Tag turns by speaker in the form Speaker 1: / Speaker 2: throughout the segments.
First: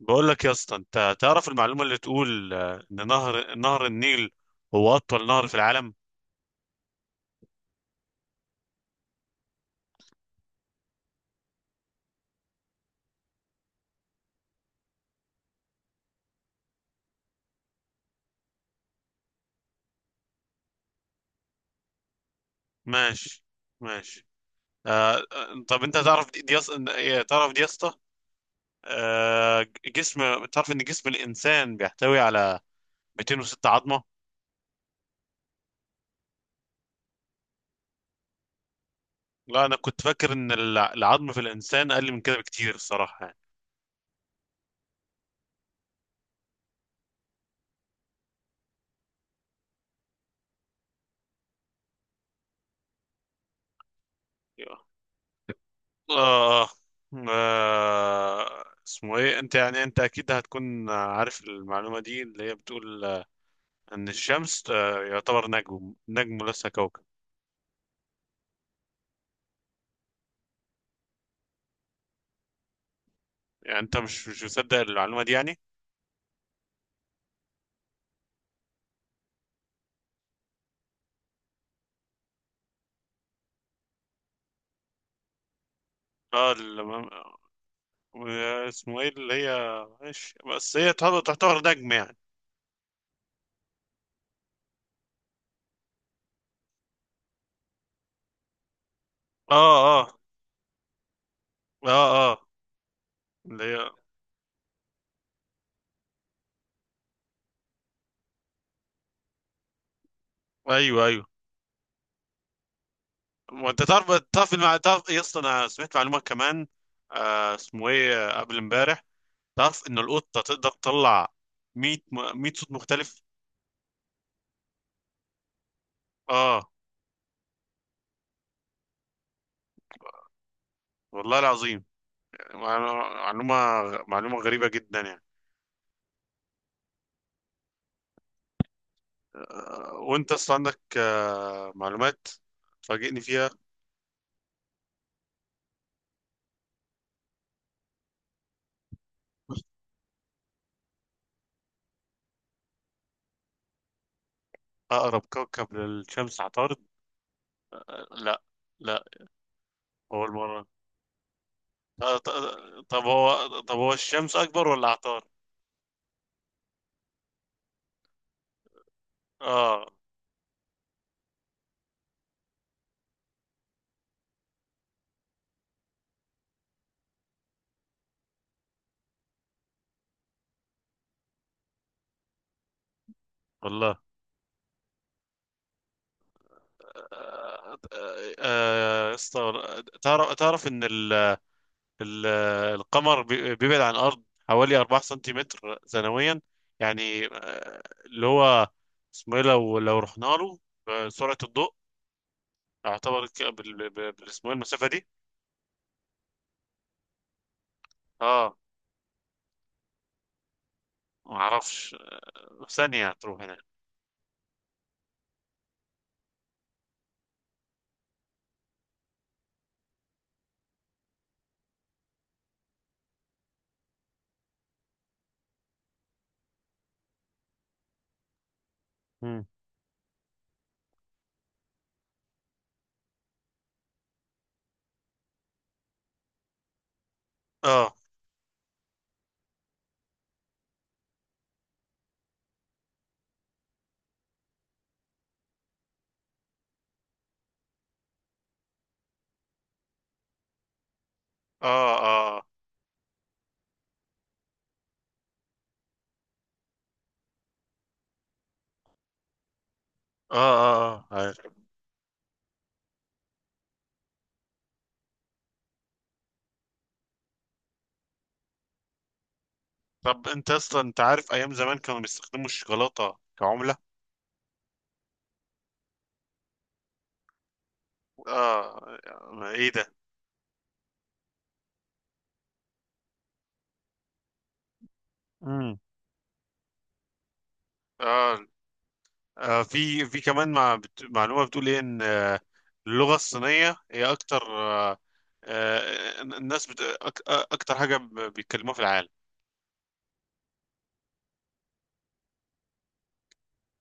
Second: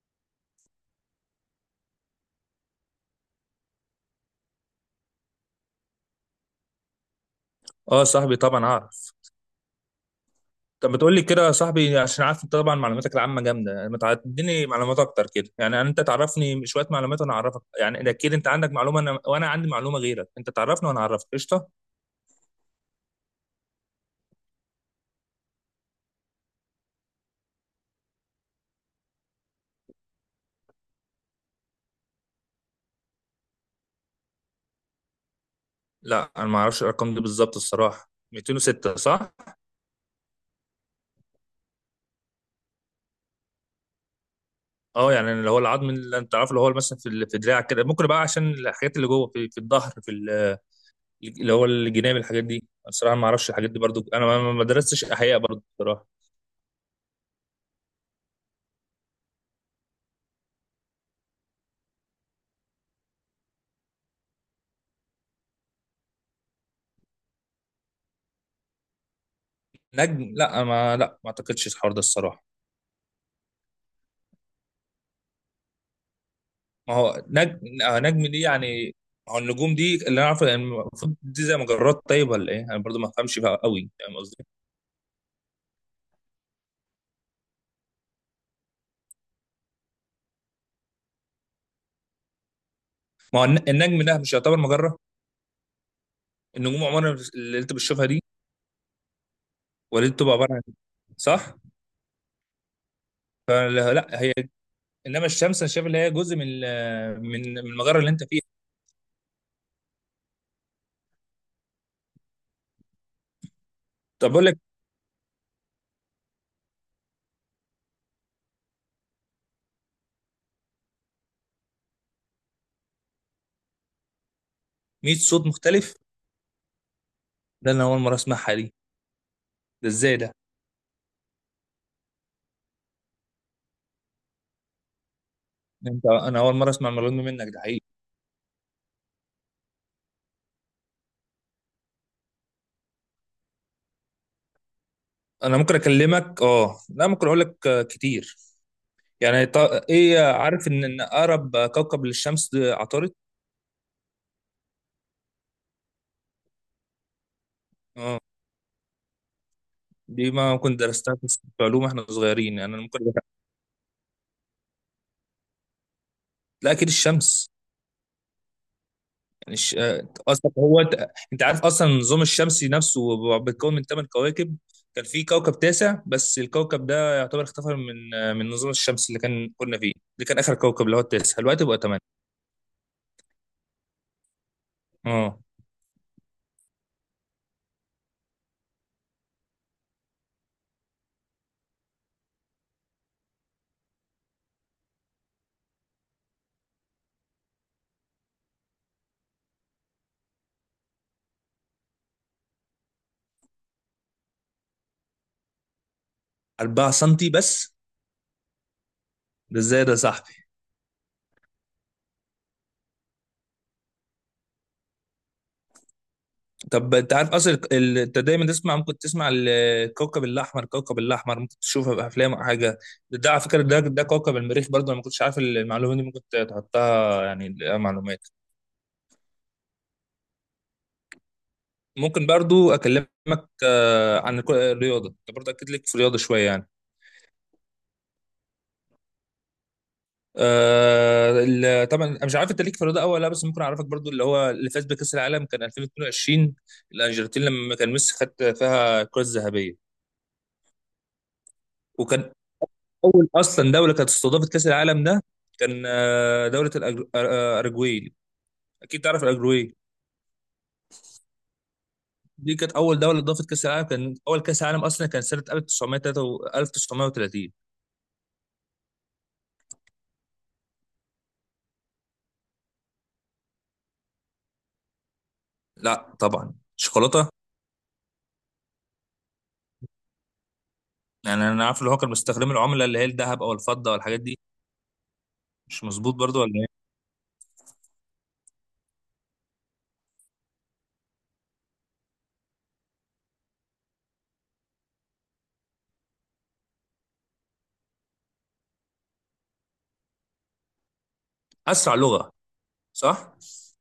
Speaker 1: بقول لك يا اسطى، انت تعرف المعلومه اللي تقول ان نهر النيل هو اطول نهر في العالم.
Speaker 2: اه صاحبي، طبعا اعرف. طب ما تقول لي كده يا صاحبي عشان عارف انت طبعا معلوماتك العامه جامده. يعني ما تعديني معلومات اكتر كده، يعني انت تعرفني شويه معلومات وانا اعرفك. يعني اكيد انت عندك معلومه وانا عندي معلومه غيرك، انت تعرفني وانا اعرفك، قشطه.
Speaker 1: ماشي. ماشي. طب انت تعرف إيه، تعرف دي يا اسطى؟ تعرف ان جسم الانسان بيحتوي على 206 عظمه.
Speaker 2: لا انا ما اعرفش الارقام دي بالظبط الصراحه. 206 صح.
Speaker 1: لا، انا كنت فاكر ان العظم في الانسان اقل من كده بكتير، الصراحه يعني.
Speaker 2: اه يعني اللي هو العظم اللي انت عارفه، اللي هو مثلا في دراعك كده، ممكن بقى عشان الحاجات اللي جوه في الظهر، اللي هو الجناب. الحاجات دي الصراحه ما اعرفش الحاجات دي برضو. انا ما درستش احياء برضو الصراحه.
Speaker 1: آه اسمه ايه، انت يعني انت اكيد هتكون عارف المعلومه دي اللي هي بتقول ان الشمس يعتبر نجم نجم، ليس كوكب.
Speaker 2: نجم، لا ما اعتقدش الحوار ده الصراحه.
Speaker 1: يعني انت مش مصدق المعلومه دي يعني؟
Speaker 2: ما هو نجم، نجم دي يعني. هو النجوم دي اللي انا عارفه يعني المفروض دي زي مجرات، طيب ولا ايه؟ انا برضو ما بفهمش فيها قوي، فاهم قصدي؟
Speaker 1: اه، اسمه ايه، اللي هي ماشي، بس هي تعتبر نجم يعني.
Speaker 2: ما هو النجم ده مش يعتبر مجره؟ النجوم عمرها اللي انت بتشوفها دي،
Speaker 1: اه، اه،
Speaker 2: ولا دي بتبقى عباره عن، صح؟
Speaker 1: اه، اه، اللي هي
Speaker 2: فلا لا، هي. انما الشمس انا شايف اللي هي جزء من ال- من من المجره اللي انت فيها.
Speaker 1: ايوه، ايوه. وانت تعرف
Speaker 2: طب اقول
Speaker 1: تعرف
Speaker 2: لك.
Speaker 1: تعرف إيه يا اسطى؟ انا سمعت معلومه كمان، اسمه ايه، قبل امبارح. تعرف ان القطه تقدر تطلع 100 100 صوت مختلف.
Speaker 2: 100 صوت مختلف.
Speaker 1: اه،
Speaker 2: ده انا اول مره اسمعها دي. ده ازاي ده؟
Speaker 1: والله العظيم، يعني معلومه غريبه جدا يعني.
Speaker 2: انا اول مره اسمع المعلومه دي منك، ده حقيقي.
Speaker 1: وانت اصلا عندك معلومات تفاجئني فيها.
Speaker 2: انا ممكن اكلمك. اه لا، ممكن اقول لك كتير. يعني ايه، عارف ان اقرب كوكب للشمس ده عطارد.
Speaker 1: اقرب كوكب للشمس عطارد؟
Speaker 2: اه.
Speaker 1: لا، لا، اول
Speaker 2: دي ما
Speaker 1: مره.
Speaker 2: كنت درستها في علوم احنا
Speaker 1: آه، ط-
Speaker 2: صغيرين، يعني انا ممكن.
Speaker 1: طب هو الشمس اكبر ولا عطارد؟
Speaker 2: لا اكيد الشمس. يعني الش...
Speaker 1: اه،
Speaker 2: آه، اصلا هو انت عارف اصلا النظام الشمسي نفسه بيتكون من 8 كواكب. كان في كوكب تاسع، بس الكوكب ده يعتبر اختفى من النظام الشمسي اللي كنا فيه. ده كان اخر كوكب، اللي هو التاسع، دلوقتي بقى 8.
Speaker 1: والله.
Speaker 2: اه.
Speaker 1: آه، تعرف ان ال القمر بيبعد عن الارض حوالي 4 سنتيمتر سنويا. يعني اللي هو اسمه ايه، لو رحنا له بسرعه الضوء يعتبر اسمه ايه المسافه دي.
Speaker 2: 4 سم بس؟
Speaker 1: اه،
Speaker 2: ده ازاي ده، صح.
Speaker 1: ما اعرفش، ثانية هتروح هنا.
Speaker 2: طب انت عارف اصلا، انت دايما تسمع، ممكن تسمع الكوكب الاحمر، كوكب الاحمر ممكن تشوفها في افلام او حاجه. ده على فكره، ده كوكب المريخ. برضو انا ما كنتش عارف المعلومه دي، ممكن تحطها يعني لها معلومات.
Speaker 1: مم.
Speaker 2: ممكن برضو اكلمك عن الرياضه. انت برضو اكيد ليك في الرياضه شويه يعني.
Speaker 1: اه،
Speaker 2: طبعا انا مش عارف انت ليك في الرياضه أوي ولا لا، بس ممكن اعرفك برضو اللي هو اللي فاز بكاس العالم كان 2022، الارجنتين، لما كان ميسي خد فيها الكره الذهبيه.
Speaker 1: اه،
Speaker 2: وكان
Speaker 1: اه، اه،
Speaker 2: اول اصلا دوله كانت استضافت كاس العالم ده كان دوله الاراجواي. اكيد تعرف الاراجواي.
Speaker 1: اه، اه، عارف.
Speaker 2: دي كانت اول دوله اضافت كاس العالم. كان اول كاس عالم اصلا كان سنه 1933 1930.
Speaker 1: طب انت اصلا انت عارف ايام زمان كانوا بيستخدموا الشوكولاتة كعملة؟
Speaker 2: لا طبعا، شوكولاته.
Speaker 1: اه، ما ايه ده.
Speaker 2: يعني انا عارف اللي هو كان مستخدم العمله اللي هي الذهب او الفضه والحاجات دي.
Speaker 1: مم.
Speaker 2: مش مظبوط برضو ولا ايه.
Speaker 1: اه، في كمان معلومة بتقول ايه، ان اللغة الصينية هي اكتر الناس بت... أك... آه، اكتر حاجة بيتكلموها في العالم.
Speaker 2: اسرع لغه، صح.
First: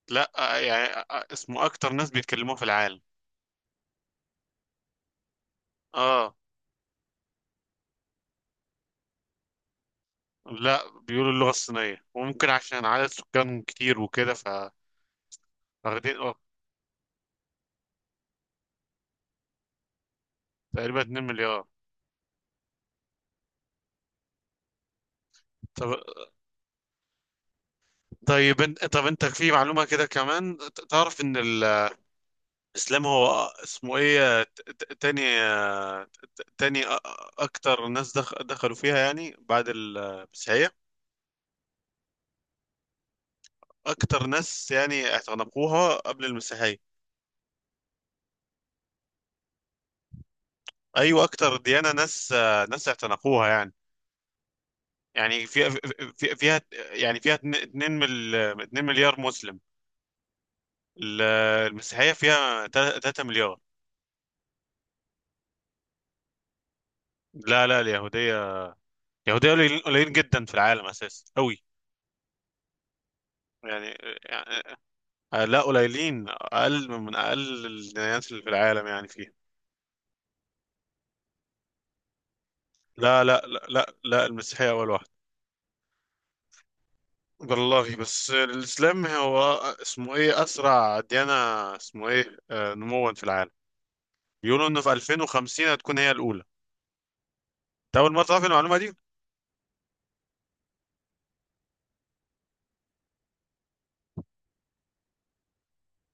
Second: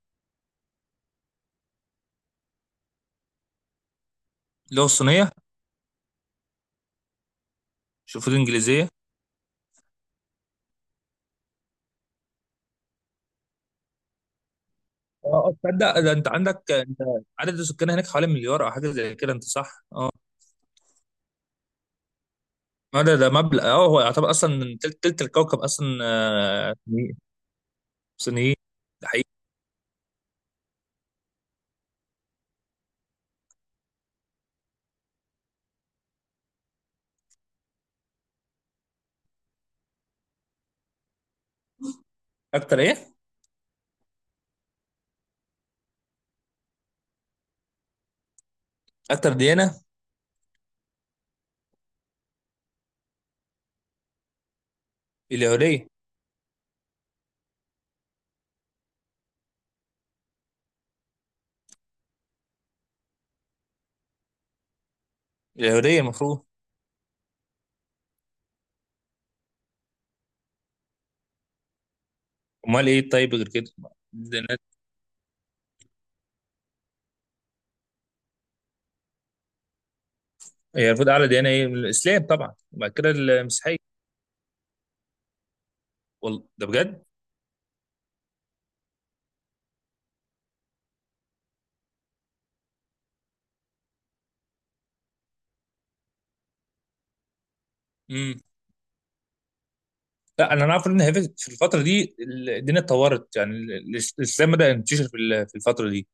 Speaker 1: لا، يعني اسمه اكتر ناس بيتكلموها في العالم.
Speaker 2: اللغه الصينيه.
Speaker 1: اه،
Speaker 2: شوف الانجليزيه.
Speaker 1: لا، بيقولوا اللغة الصينية، وممكن عشان عدد سكانهم كتير وكده، ف
Speaker 2: اه، تصدق ده
Speaker 1: واخدين.
Speaker 2: انت
Speaker 1: اه،
Speaker 2: عندك انت، عدد السكان هناك حوالي مليار او حاجه زي كده، انت صح، اه.
Speaker 1: تقريبا 2 مليار.
Speaker 2: ما ده مبلغ، اه. هو يعتبر اصلا من تلت الكوكب اصلا
Speaker 1: طب
Speaker 2: صينيين. صينيين،
Speaker 1: طيب انت طب
Speaker 2: ده حقيقي.
Speaker 1: انت في معلومة كده كمان، تعرف ان الاسلام هو اسمه ايه، تاني اكتر ناس دخلوا فيها، يعني بعد المسيحية.
Speaker 2: اكتر ايه؟
Speaker 1: اكتر ناس يعني اعتنقوها قبل المسيحية.
Speaker 2: اكتر ديانه.
Speaker 1: ايوه، اكتر ديانة ناس، ناس اعتنقوها يعني. يعني فيها
Speaker 2: اليهوديه.
Speaker 1: فيها، يعني فيها 2 مليار مسلم. ال- المسيحية فيها 3 مليار.
Speaker 2: اليهوديه المفروض.
Speaker 1: لا، لا، اليهودية، اليهودية قليلين، قليلين جدا في العالم أساسا أوي.
Speaker 2: امال ايه، طيب، غير كده؟
Speaker 1: يعني.
Speaker 2: الديانات.
Speaker 1: يعني- لا، قليلين، أقل من أقل الديانات اللي في العالم، يعني فيها.
Speaker 2: هي المفروض اعلى ديانه ايه؟ الاسلام طبعا، وبعد كده
Speaker 1: لا، لا، لا،
Speaker 2: المسيحيه.
Speaker 1: لا، لا، المسيحية أول واحدة.
Speaker 2: والله، ده بجد؟
Speaker 1: والله، بس الإسلام هو اسمه إيه، أسرع ديانة اسمه إيه نموا في العالم. بيقولوا إنه في 2050 هتكون هي الأولى. أنت أول مرة
Speaker 2: امم.
Speaker 1: تعرف المعلومة دي؟
Speaker 2: لا انا اعرف ان هي في الفتره دي الدنيا اتطورت. يعني الاسلام بدا ينتشر في الفتره دي.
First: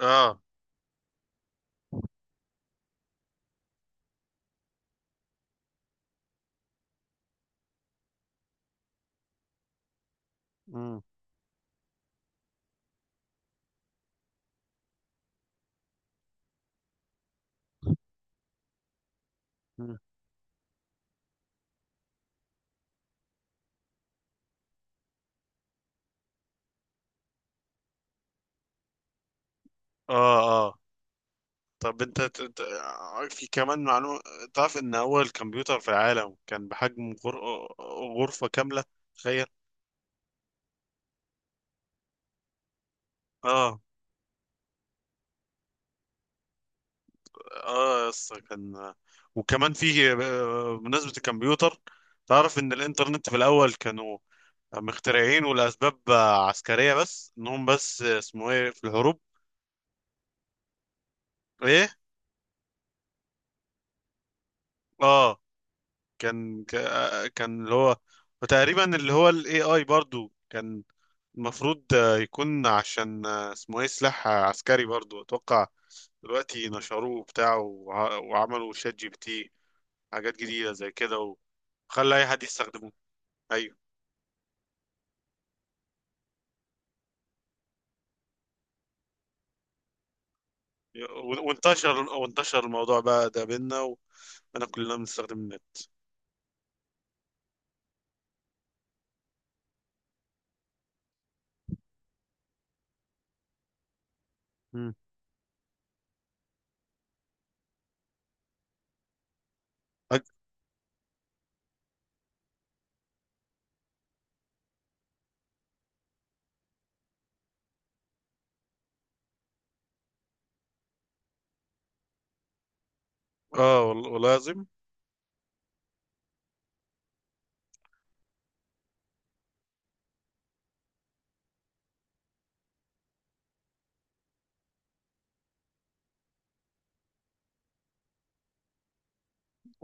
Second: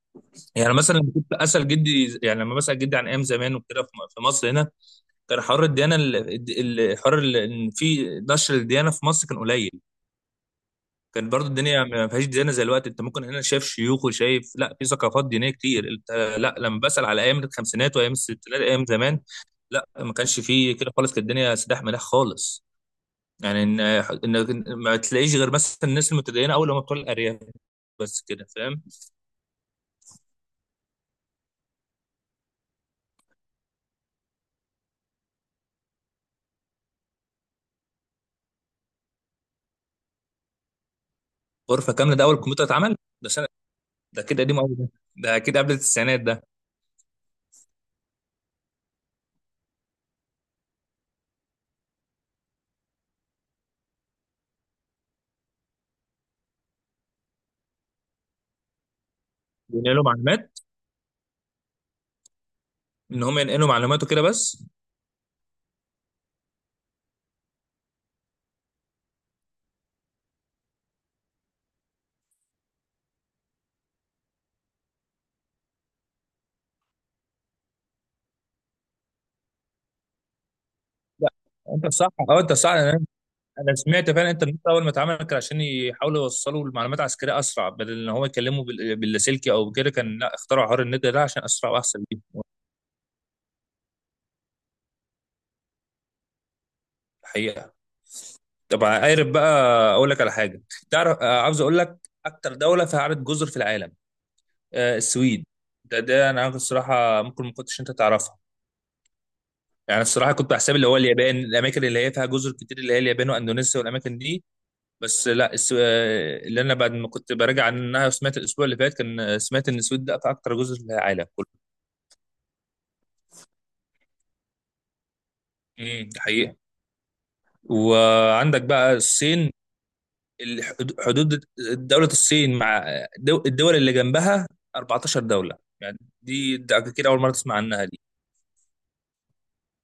Speaker 1: آه.
Speaker 2: يعني مثلا لما كنت اسال جدي، يعني لما بسال جدي عن ايام زمان وكده، في مصر هنا كان حوار الديانه. ان في نشر الديانه في مصر كان قليل.
Speaker 1: مم.
Speaker 2: كان برضو الدنيا ما فيهاش ديانه زي الوقت. انت ممكن هنا شايف شيوخ وشايف، لا، في ثقافات دينيه كتير انت. لا، لما بسأل على ايام الخمسينات وايام الستينات، ايام زمان، لا
Speaker 1: مم.
Speaker 2: ما كانش فيه كده خالص، كانت الدنيا سداح مداح خالص. يعني ان ما تلاقيش غير مثلا الناس المتدينه، اول لما بتوع الارياف، بس كده فاهم.
Speaker 1: آه طب انت في كمان معلومة، تعرف ان اول كمبيوتر في العالم كان بحجم غرفة كاملة؟ تخيل.
Speaker 2: غرفه كامله، ده اول كمبيوتر اتعمل. ده سنه.
Speaker 1: اه،
Speaker 2: ده كده قديم قوي ده، ده اكيد قبل التسعينات ده.
Speaker 1: اه يا اسطى، كان. وكمان فيه بمناسبة الكمبيوتر، تعرف ان الانترنت في الاول كانوا مخترعين ولاسباب عسكرية، بس انهم بس اسمه ايه، في الحروب.
Speaker 2: بينقلوا معلومات.
Speaker 1: ايه؟
Speaker 2: ان هم ينقلوا معلومات وكده بس.
Speaker 1: اه، كان كان اللي هو. وتقريبا اللي هو الاي اي برضو كان المفروض يكون عشان اسمه ايه، سلاح عسكري برضو، اتوقع. دلوقتي نشروه بتاعه وعملوا شات جي بي تي، حاجات جديدة زي
Speaker 2: لا
Speaker 1: كده،
Speaker 2: انت صح،
Speaker 1: وخلى اي
Speaker 2: اه،
Speaker 1: حد
Speaker 2: انت صح.
Speaker 1: يستخدمه.
Speaker 2: انا أنا
Speaker 1: ايوه،
Speaker 2: سمعت فعلا الانترنت اول ما اتعمل كان عشان يحاولوا يوصلوا المعلومات عسكريه اسرع، بدل ان هو يكلموا باللاسلكي او كده. كان لا، اخترعوا حوار النت ده عشان اسرع
Speaker 1: وانتشر
Speaker 2: واحسن ليهم.
Speaker 1: وانتشر الموضوع بقى ده بينا، وانا كلنا بنستخدم النت.
Speaker 2: الحقيقه. طب عارف بقى، اقول لك على حاجه. تعرف، عاوز اقول لك، اكتر دوله فيها عدد جزر في العالم،
Speaker 1: مم.
Speaker 2: السويد. ده انا عارف الصراحه، ممكن ما كنتش انت تعرفها. يعني
Speaker 1: أج-
Speaker 2: الصراحه كنت بحسب اللي هو اليابان، الاماكن اللي هي فيها جزر كتير اللي هي اليابان واندونيسيا والاماكن دي. بس لا، اللي انا بعد ما كنت براجع عنها وسمعت الاسبوع اللي فات، كان سمعت ان السويد ده اكتر جزر في العالم كله.
Speaker 1: اه، والله العظيم.
Speaker 2: امم. ده حقيقة. وعندك بقى الصين. حدود دولة الصين مع الدول اللي جنبها 14 دولة، يعني دي ده كده اول مرة تسمع عنها دي.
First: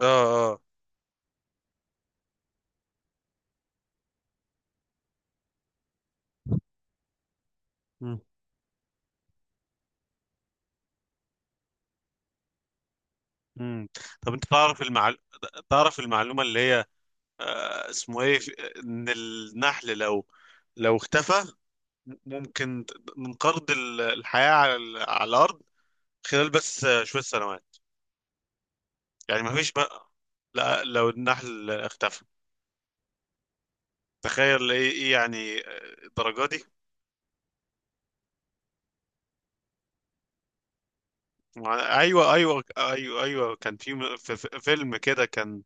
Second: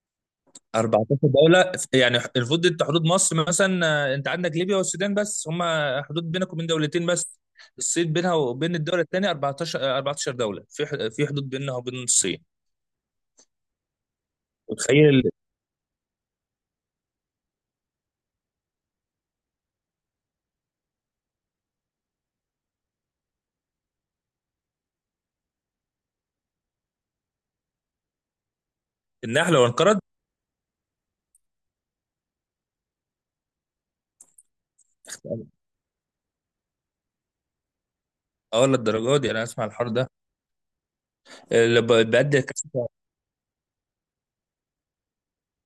Speaker 1: اه، اه.
Speaker 2: 14 دولة. يعني المفروض انت حدود مصر مثلا، انت عندك ليبيا والسودان بس، هم حدود بينك وبين 2 دولة بس. الصين
Speaker 1: مم.
Speaker 2: بينها وبين الدولة الثانية 14، 14 دولة في حدود بينها وبين الصين.
Speaker 1: مم. طب انت تعرف
Speaker 2: متخيل
Speaker 1: تعرف المعلومة اللي هي، اسمه ايه، ان النحل لو اختفى ممكن من قرض الحياة على الأرض خلال بس شوية سنوات. يعني
Speaker 2: النحل
Speaker 1: ما
Speaker 2: لو
Speaker 1: فيش
Speaker 2: انقرض؟
Speaker 1: بقى، لا، لو النحل اختفى، تخيل، ايه؟ إيه يعني الدرجة دي.
Speaker 2: اه، للدرجه دي؟ انا اسمع الحوار ده. اللي
Speaker 1: ايوه،
Speaker 2: بيأدي
Speaker 1: ايوه،
Speaker 2: الكسل.
Speaker 1: ايوه، ايوه، كان في في فيلم كده كان،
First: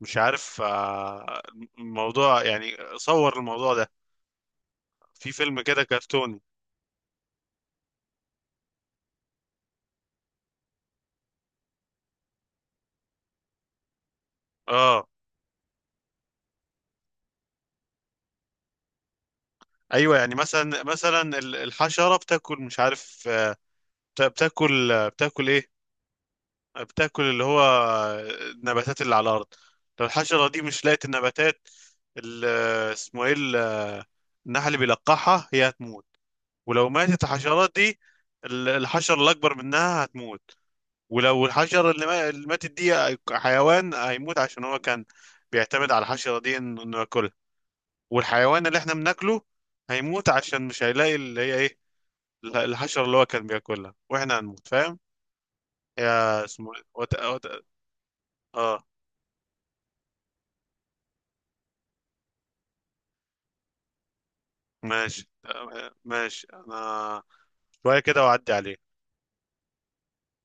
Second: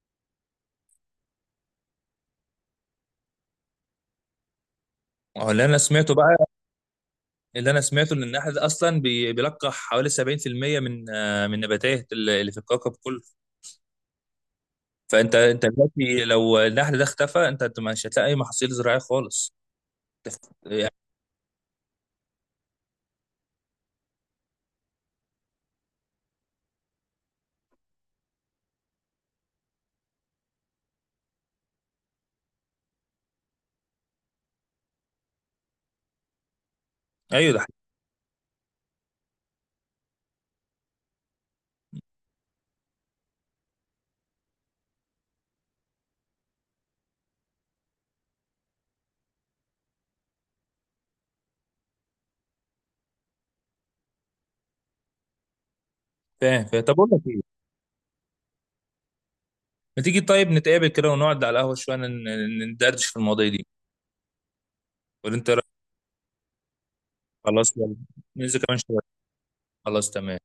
Speaker 1: مش عارف الموضوع، يعني صور الموضوع ده في
Speaker 2: هو
Speaker 1: فيلم
Speaker 2: اللي انا
Speaker 1: كده
Speaker 2: سمعته
Speaker 1: كرتوني.
Speaker 2: بقى، اللي انا سمعته ان النحل ده اصلا بيلقح حوالي 70% من النباتات اللي في الكوكب كله.
Speaker 1: اه.
Speaker 2: فانت دلوقتي لو النحل ده اختفى، انت مش هتلاقي اي محاصيل زراعيه خالص.
Speaker 1: ايوه، يعني
Speaker 2: تف-
Speaker 1: مثلا،
Speaker 2: يعني-
Speaker 1: مثلا الحشرة بتاكل، مش عارف بتاكل بتاكل ايه، بتاكل اللي هو النباتات اللي على الارض. لو الحشره دي مش لقت النباتات، ال- اسمه ايه، النحل اللي بيلقحها، هي هتموت. ولو ماتت
Speaker 2: ايوه، ده
Speaker 1: الحشرات
Speaker 2: حقيقي.
Speaker 1: دي، الحشره الاكبر منها هتموت. ولو الحشره اللي ما- اللي ماتت دي، حيوان هيموت عشان هو كان بيعتمد على الحشره دي انه ياكلها. والحيوان اللي احنا بناكله هيموت عشان مش هيلاقي اللي هي ايه الحشره اللي هو كان بياكلها، واحنا هنموت، فاهم يا
Speaker 2: فاهم
Speaker 1: اسمه إيه؟
Speaker 2: فاهم. طب اقول لك ايه،
Speaker 1: اه،
Speaker 2: ما تيجي طيب نتقابل كده ونقعد على القهوه شويه ندردش في المواضيع دي،
Speaker 1: ماشي.
Speaker 2: ولا انت رأيك؟
Speaker 1: ماشي انا،
Speaker 2: خلاص يلا،
Speaker 1: شوية كده واعدي
Speaker 2: ننزل كمان
Speaker 1: عليك.
Speaker 2: شويه. خلاص، تمام.